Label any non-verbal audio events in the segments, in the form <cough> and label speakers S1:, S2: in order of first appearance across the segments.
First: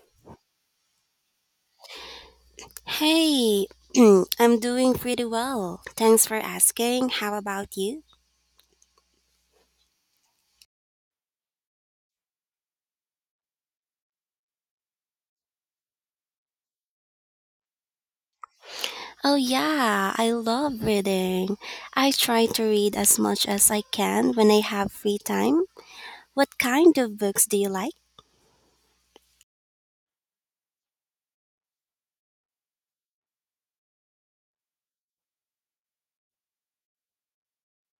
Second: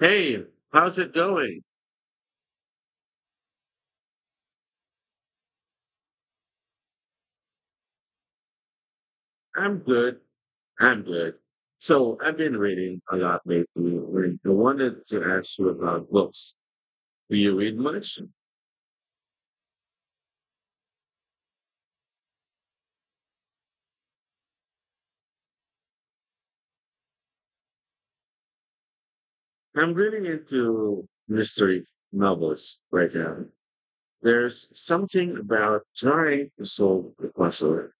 S1: Hey, how's it going?
S2: Hey, <clears throat> I'm doing pretty well. Thanks for asking. How about you?
S1: I'm good. I'm good. So I've been reading a lot lately, and I wanted to ask you about books. Do you read much?
S2: Oh, yeah, I love reading. I try to read as much as I can when I have free time. What kind of books do you like?
S1: I'm really into mystery novels right now. There's something about trying to solve the puzzle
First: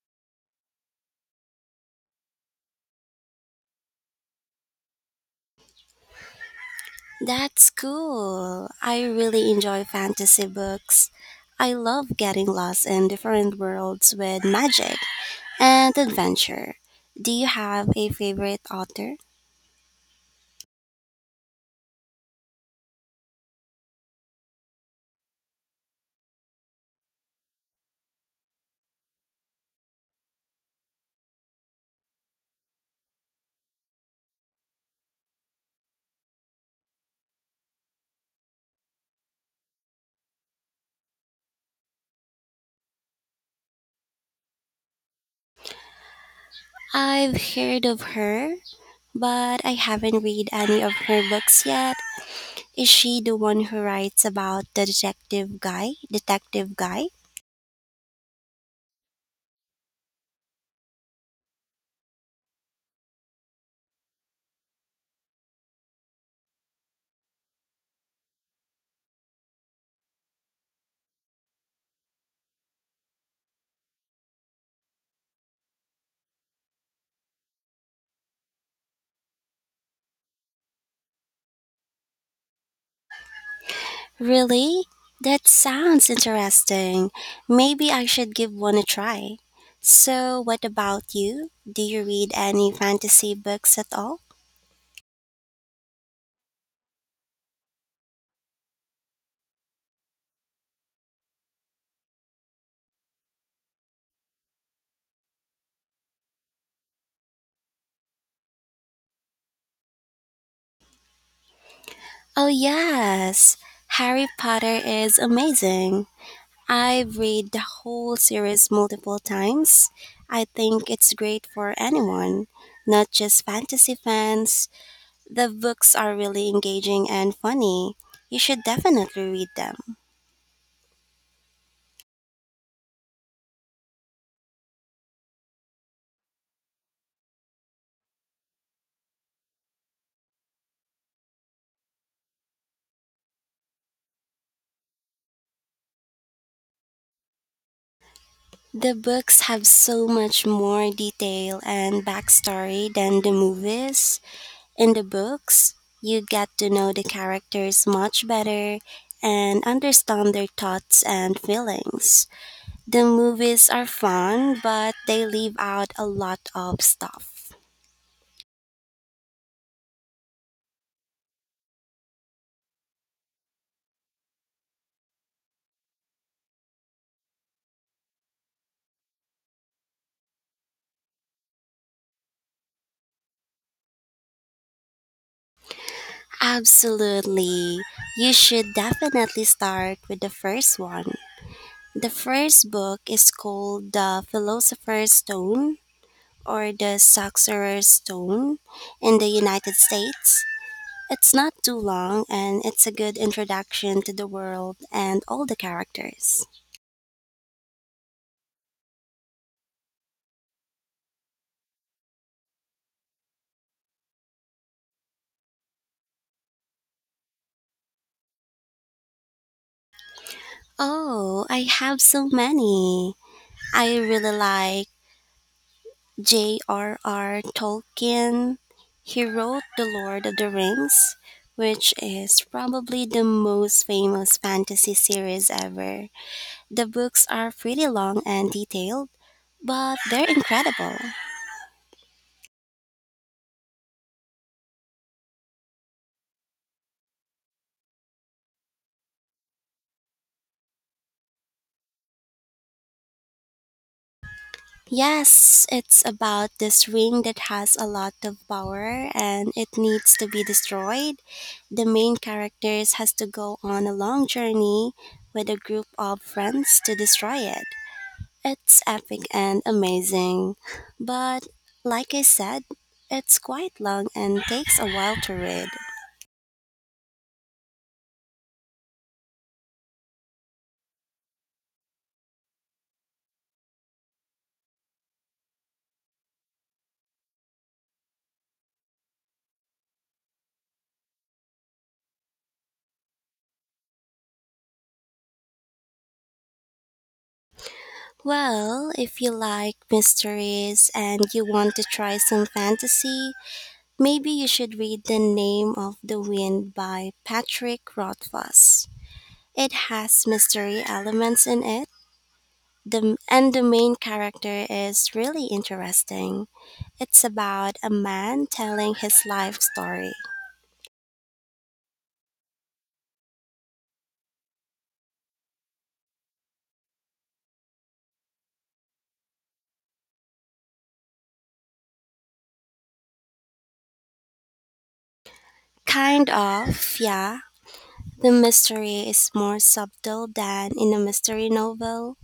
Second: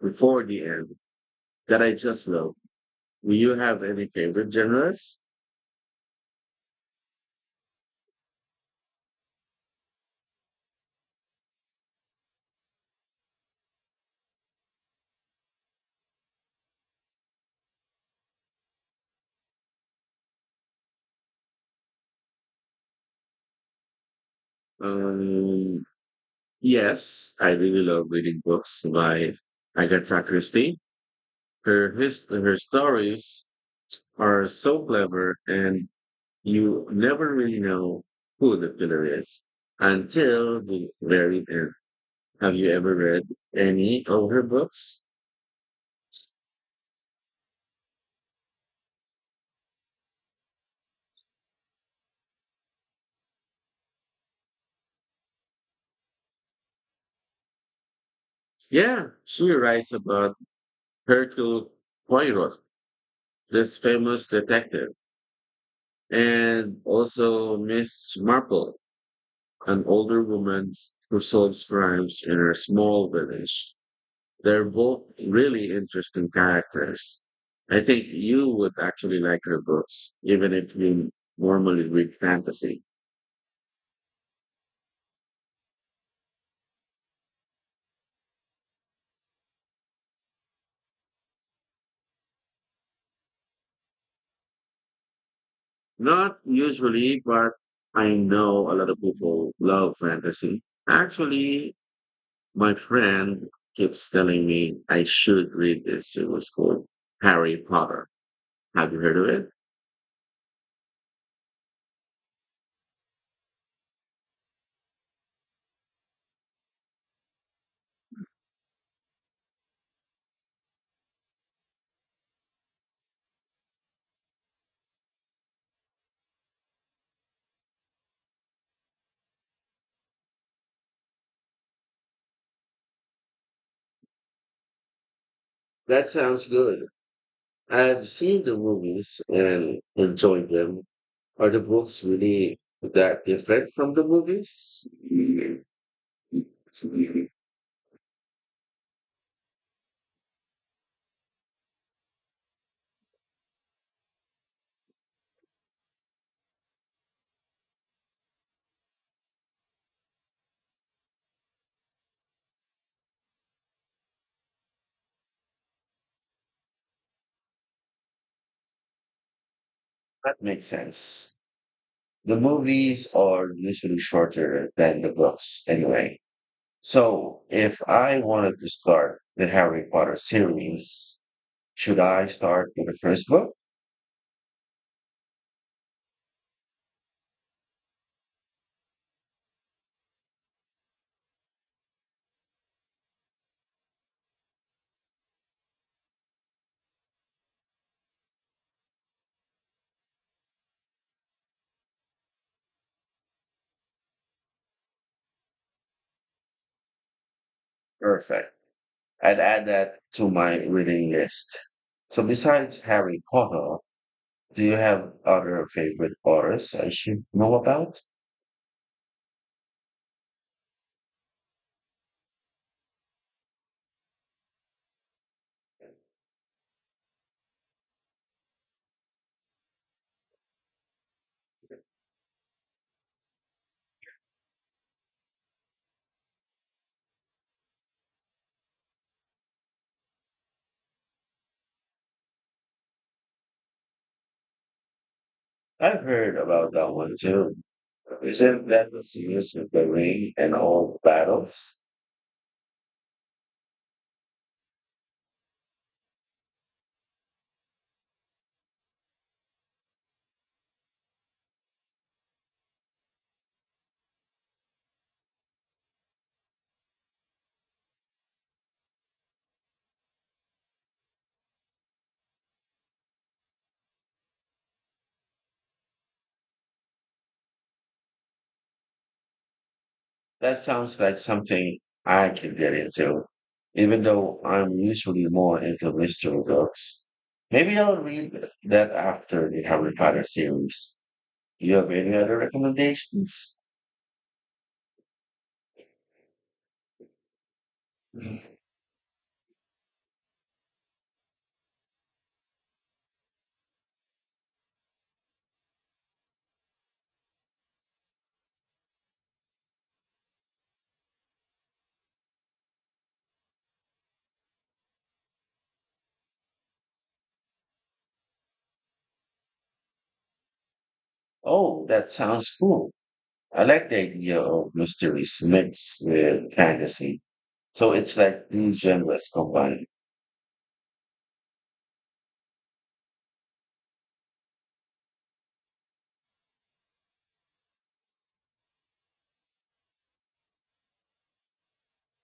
S1: before the end that I just love. Do you have any favorite genres?
S2: That's cool. I really enjoy fantasy books. I love getting lost in different worlds with magic and adventure. Do you have a favorite author?
S1: Um, yes, I really love reading books by Agatha Christie. Her stories are so clever, and you never really know who the killer is until the very end. Have you ever read any of her books?
S2: I've heard of her, but I haven't read any of her books yet. Is she the one who writes about the detective guy?
S1: Yeah, she writes about Hercule Poirot, this famous detective, and also Miss Marple, an older woman who solves crimes in her small village. They're both really interesting characters. I think you would actually like her books, even if you normally read fantasy.
S2: Really? That sounds interesting. Maybe I should give one a try. So, what about you? Do you read any fantasy books at all?
S1: Not usually, but I know a lot of people love fantasy. Actually, my friend keeps telling me I should read this. It was called Harry Potter. Have you heard of it?
S2: Oh, yes. Harry Potter is amazing. I've read the whole series multiple times. I think it's great for anyone, not just fantasy fans. The books are really engaging and funny. You should definitely read them.
S1: That sounds good. I've seen the movies and enjoyed them. Are the books really that different from the movies? That
S2: The books have so much more detail and backstory than the movies. In the books, you get to know the characters much better and understand their thoughts and feelings. The movies are fun, but they leave out a lot of stuff.
S1: makes sense. The movies are usually shorter than the books anyway. So if I wanted to start the Harry Potter series, should I start with the first book?
S2: Absolutely. You should definitely start with the first one. The first book is called The Philosopher's Stone, or The Sorcerer's Stone in the United States. It's not too long and it's a good introduction to the world and all the characters.
S1: Perfect. I'd add that to my reading list. So besides Harry Potter, do you have other favorite authors I should know about?
S2: Oh, I have so many. I really like J.R.R. Tolkien. He wrote The Lord of the Rings, which is probably the most famous fantasy series ever. The books are pretty long and detailed, but they're incredible.
S1: I've heard about that one too. Isn't that the series with the ring and all battles?
S2: Yes, it's about this ring that has a lot of power and it needs to be destroyed. The main characters has to go on a long journey with a group of friends to destroy it. It's epic and amazing, but, like I said, it's quite long and takes a while to read.
S1: That sounds like something I could get into, even though I'm usually more into mystery books. Maybe I'll read that after the Harry Potter series. Do you have any other recommendations?
S2: Well, if you like mysteries and you want to try some fantasy, maybe you should read The Name of the Wind by Patrick Rothfuss. It has mystery elements in it, and the main character is really interesting. It's about a man telling his life story.
S1: Oh, that sounds cool. I like the idea of mysteries mixed with fantasy. So it's like these genres combined.
S2: Kind of, yeah. The mystery is more subtle than in a mystery novel,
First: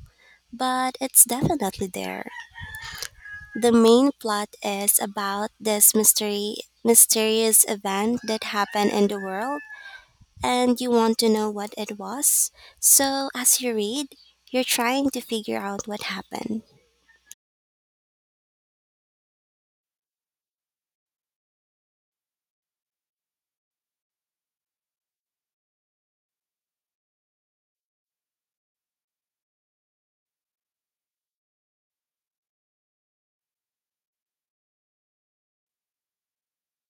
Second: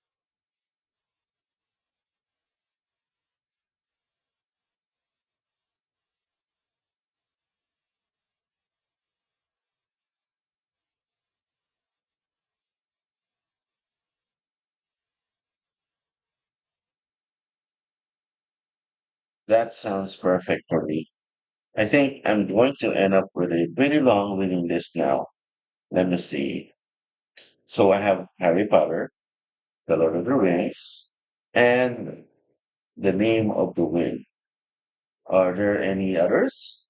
S2: but it's definitely there. The main plot is about this mystery mysterious event that happened in the world, and you want to know what it was. So as you read, you're trying to figure out what happened.
S1: That sounds perfect for me. I think I'm going to end up with a pretty long reading list now. Let me see. So I have Harry Potter, The Lord of the Rings, and The Name of the Wind. Are there any others?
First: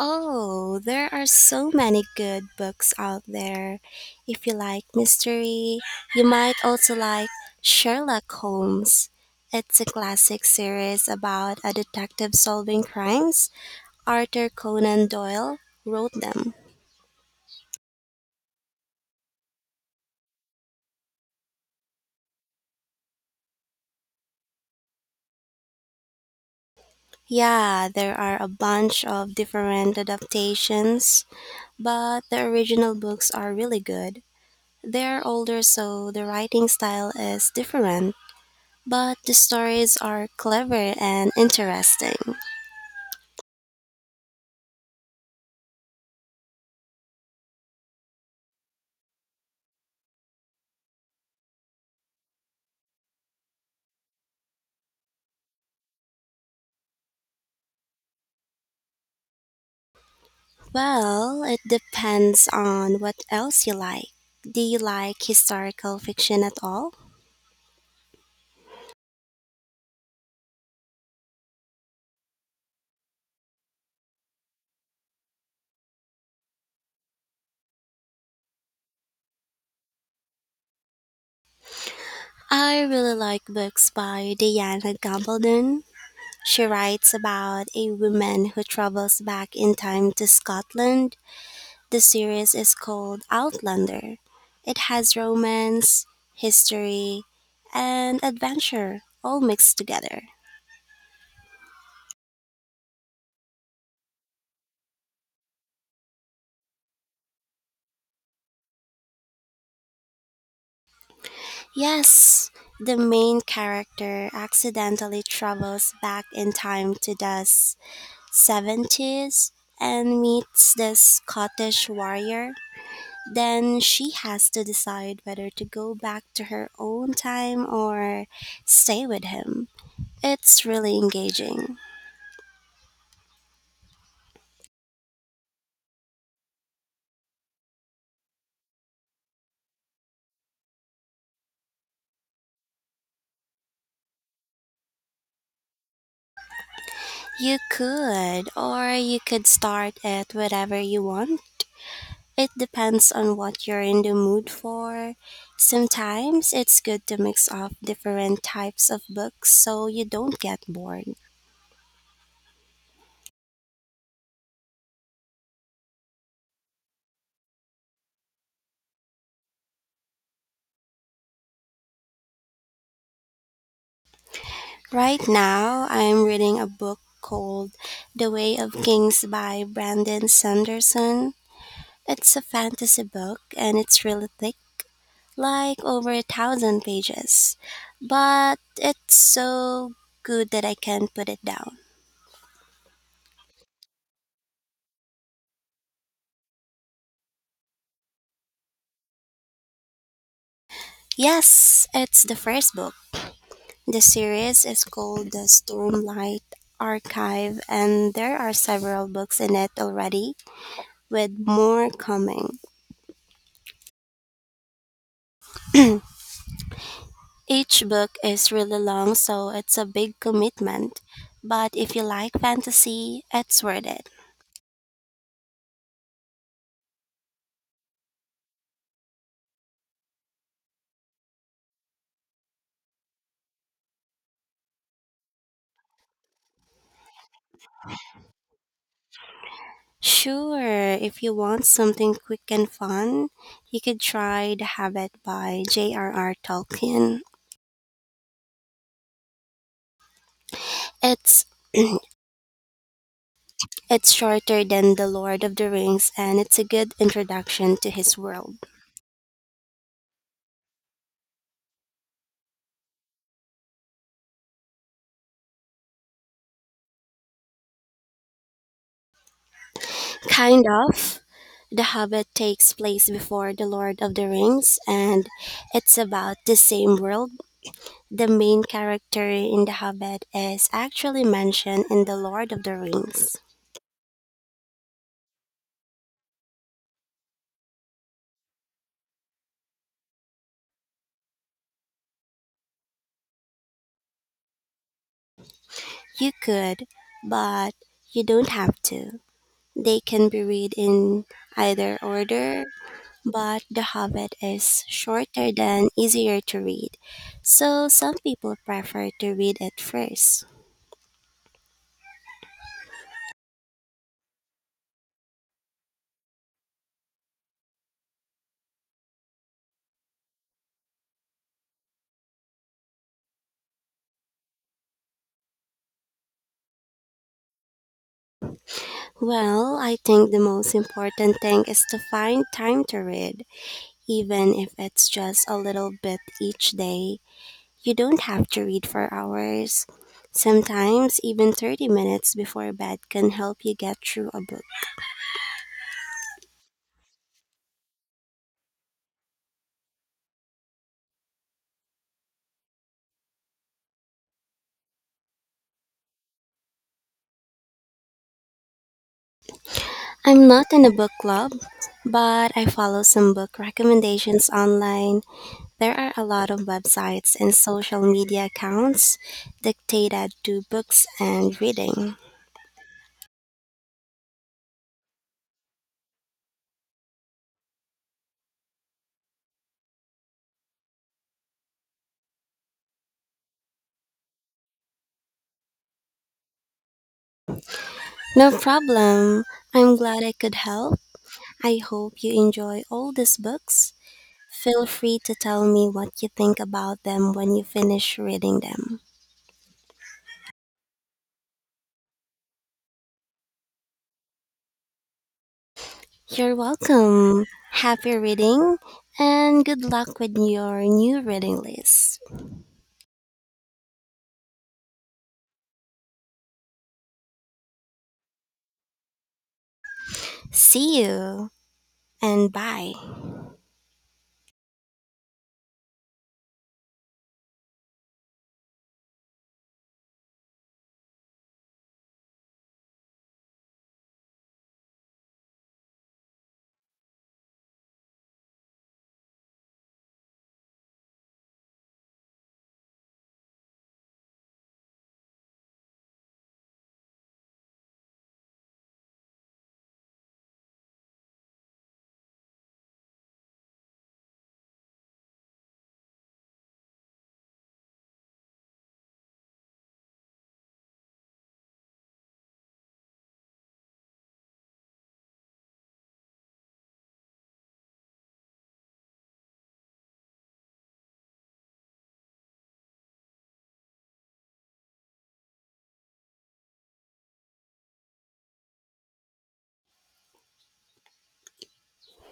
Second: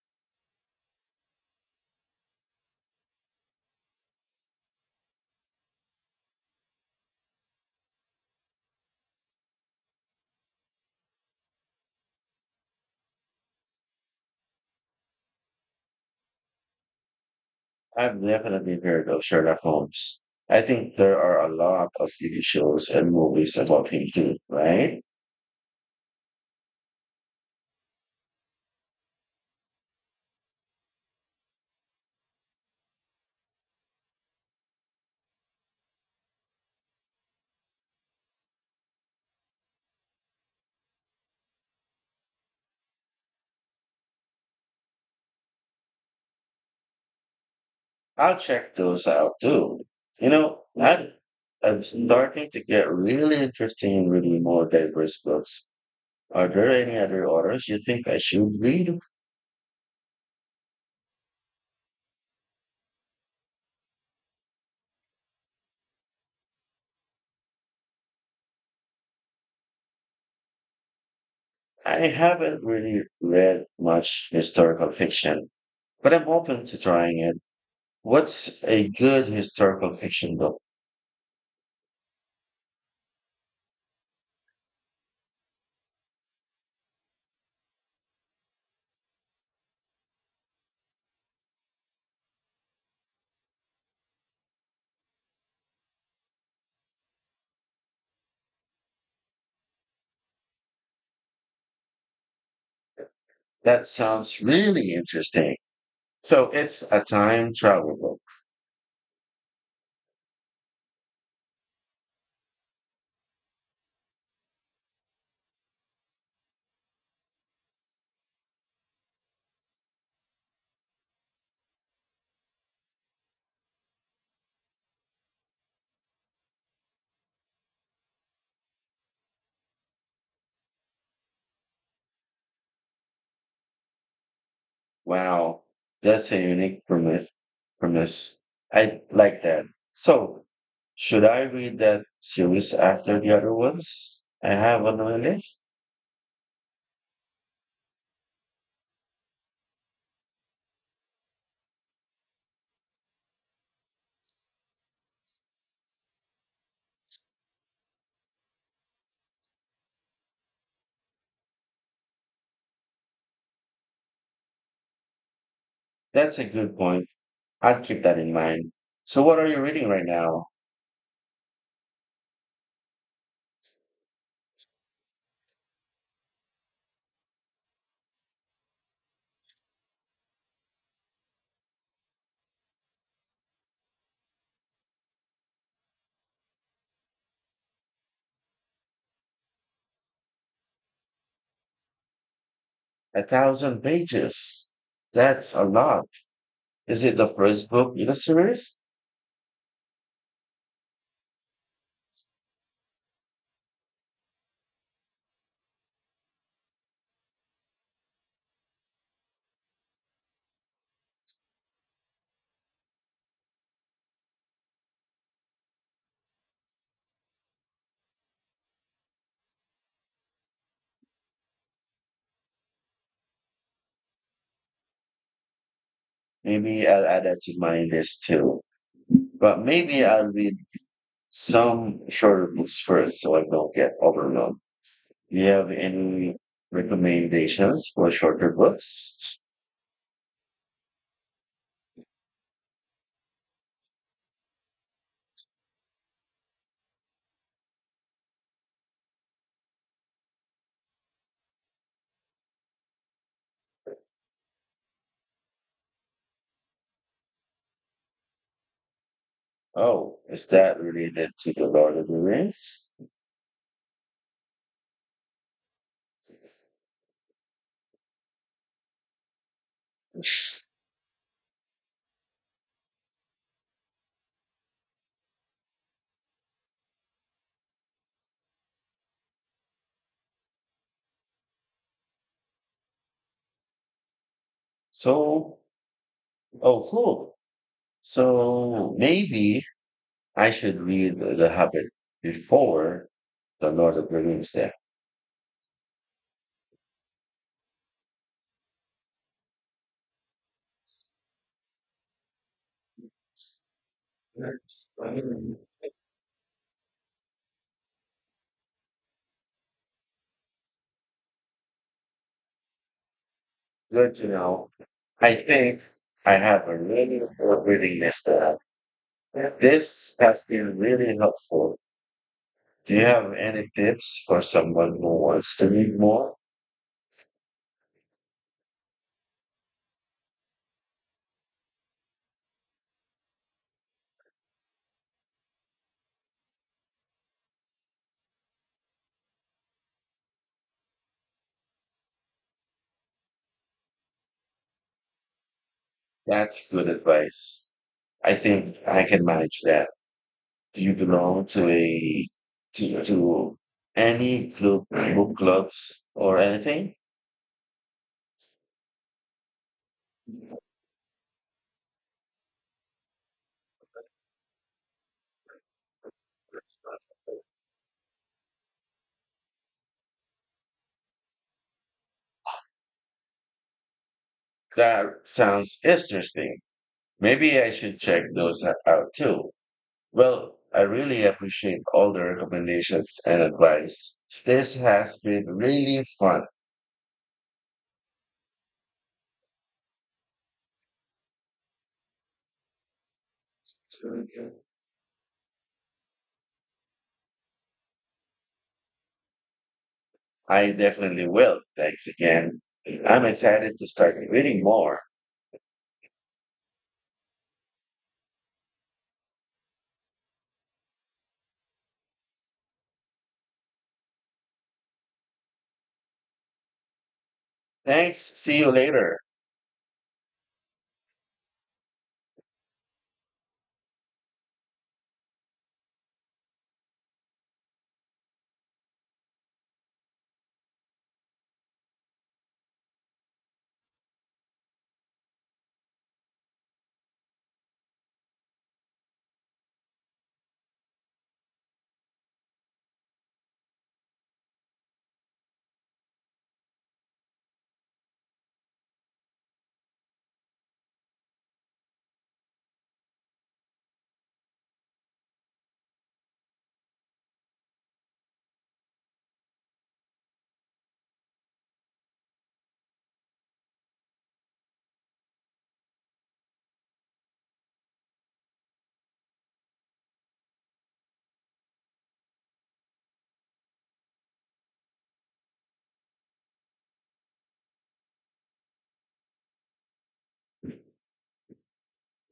S2: Oh, there are so many good books out there. If you like mystery, you might also like Sherlock Holmes. It's a classic series about a detective solving crimes. Arthur Conan Doyle wrote them.
S1: I've definitely heard of Sherlock Holmes. I think there are a lot of TV shows and movies about him too, right?
S2: Yeah, there are a bunch of different adaptations, but the original books are really good. They're older, so the writing style is different. But the stories are clever and interesting.
S1: I'll check those out too. You know, I'm, I'm starting to get really interested in reading more diverse books. Are there any other authors you think I should read?
S2: Well, it depends on what else you like. Do you like historical fiction at all?
S1: I haven't really read much historical fiction, but I'm open to trying it. What's a good historical fiction book?
S2: I really like books by Diana Gabaldon. She writes about a woman who travels back in time to Scotland. The series is called Outlander. It has romance, history, and adventure all mixed together.
S1: That sounds really interesting. So it's a time travel book.
S2: Yes, the main character accidentally travels back in time to the 70s and meets this Scottish warrior. Then she has to decide whether to go back to her own time or stay with him. It's really engaging.
S1: Wow, that's a unique premise. I like that. So, should I read that series after the other ones I have on my list?
S2: You could, or you could start it wherever you want. It depends on what you're in the mood for. Sometimes it's good to mix up different types of books so you don't get bored.
S1: That's a good point. I would keep that in mind. So, what are you reading right now?
S2: Right now, I'm reading a book called The Way of Kings by Brandon Sanderson. It's a fantasy book and it's really thick, like over 1,000 pages, but it's so good that I can't put it down.
S1: A thousand pages. That's a lot. Is it the first book in the series?
S2: Yes, it's the first book. The series is called the Stormlight Archive, and there are several books in it already, with more coming. Each book is really long, so it's a big commitment, but if you like fantasy, it's worth it.
S1: Maybe I'll add that to my list too. But maybe I'll read some shorter books first so I don't get overwhelmed. Do you have any recommendations for shorter books?
S2: Sure, if you want something quick and fun, you could try The Hobbit* by J.R.R. Tolkien. It's it's shorter than The Lord of the Rings and it's a good introduction to his world.
S1: Oh, is that related to the Lord of the Rings?
S2: Kind of. The Hobbit takes place before The Lord of the Rings, and it's about the same world. The main character in The Hobbit is actually mentioned in The Lord of the Rings.
S1: So, oh, cool. So maybe I should read the Hobbit before The Lord of the Rings then.
S2: You could, but you don't have to. They can be read in either order, but The Hobbit is shorter
S1: Mm.
S2: than easier to read, so some people prefer to read it first.
S1: Good to know. I think I have a really good reading list now. This has been really helpful. Do you have any tips for someone who wants to read more?
S2: Well, I think the most important thing is to find time to read, even if it's just a little bit each day. You don't have to read for hours. Sometimes, even 30 minutes before bed can help you get through a book.
S1: That's good advice. I think I can manage that. Do you belong to to, to any club, book clubs or anything?
S2: I'm not in a book club, but I follow some book recommendations online. There are a lot of websites and social media accounts dictated to books and reading.
S1: That sounds interesting. Maybe I should check those out too. Well, I really appreciate all the recommendations and advice. This has been really fun.
S2: No problem. I'm glad I could help. I hope you enjoy all these books. Feel free to tell me what you think about them when you finish reading them.
S1: I definitely will. Thanks again. I'm excited to start reading more.
S2: You're welcome. Happy reading, and good luck with your new reading list.
S1: Thanks. See you later.
S2: See you, and bye.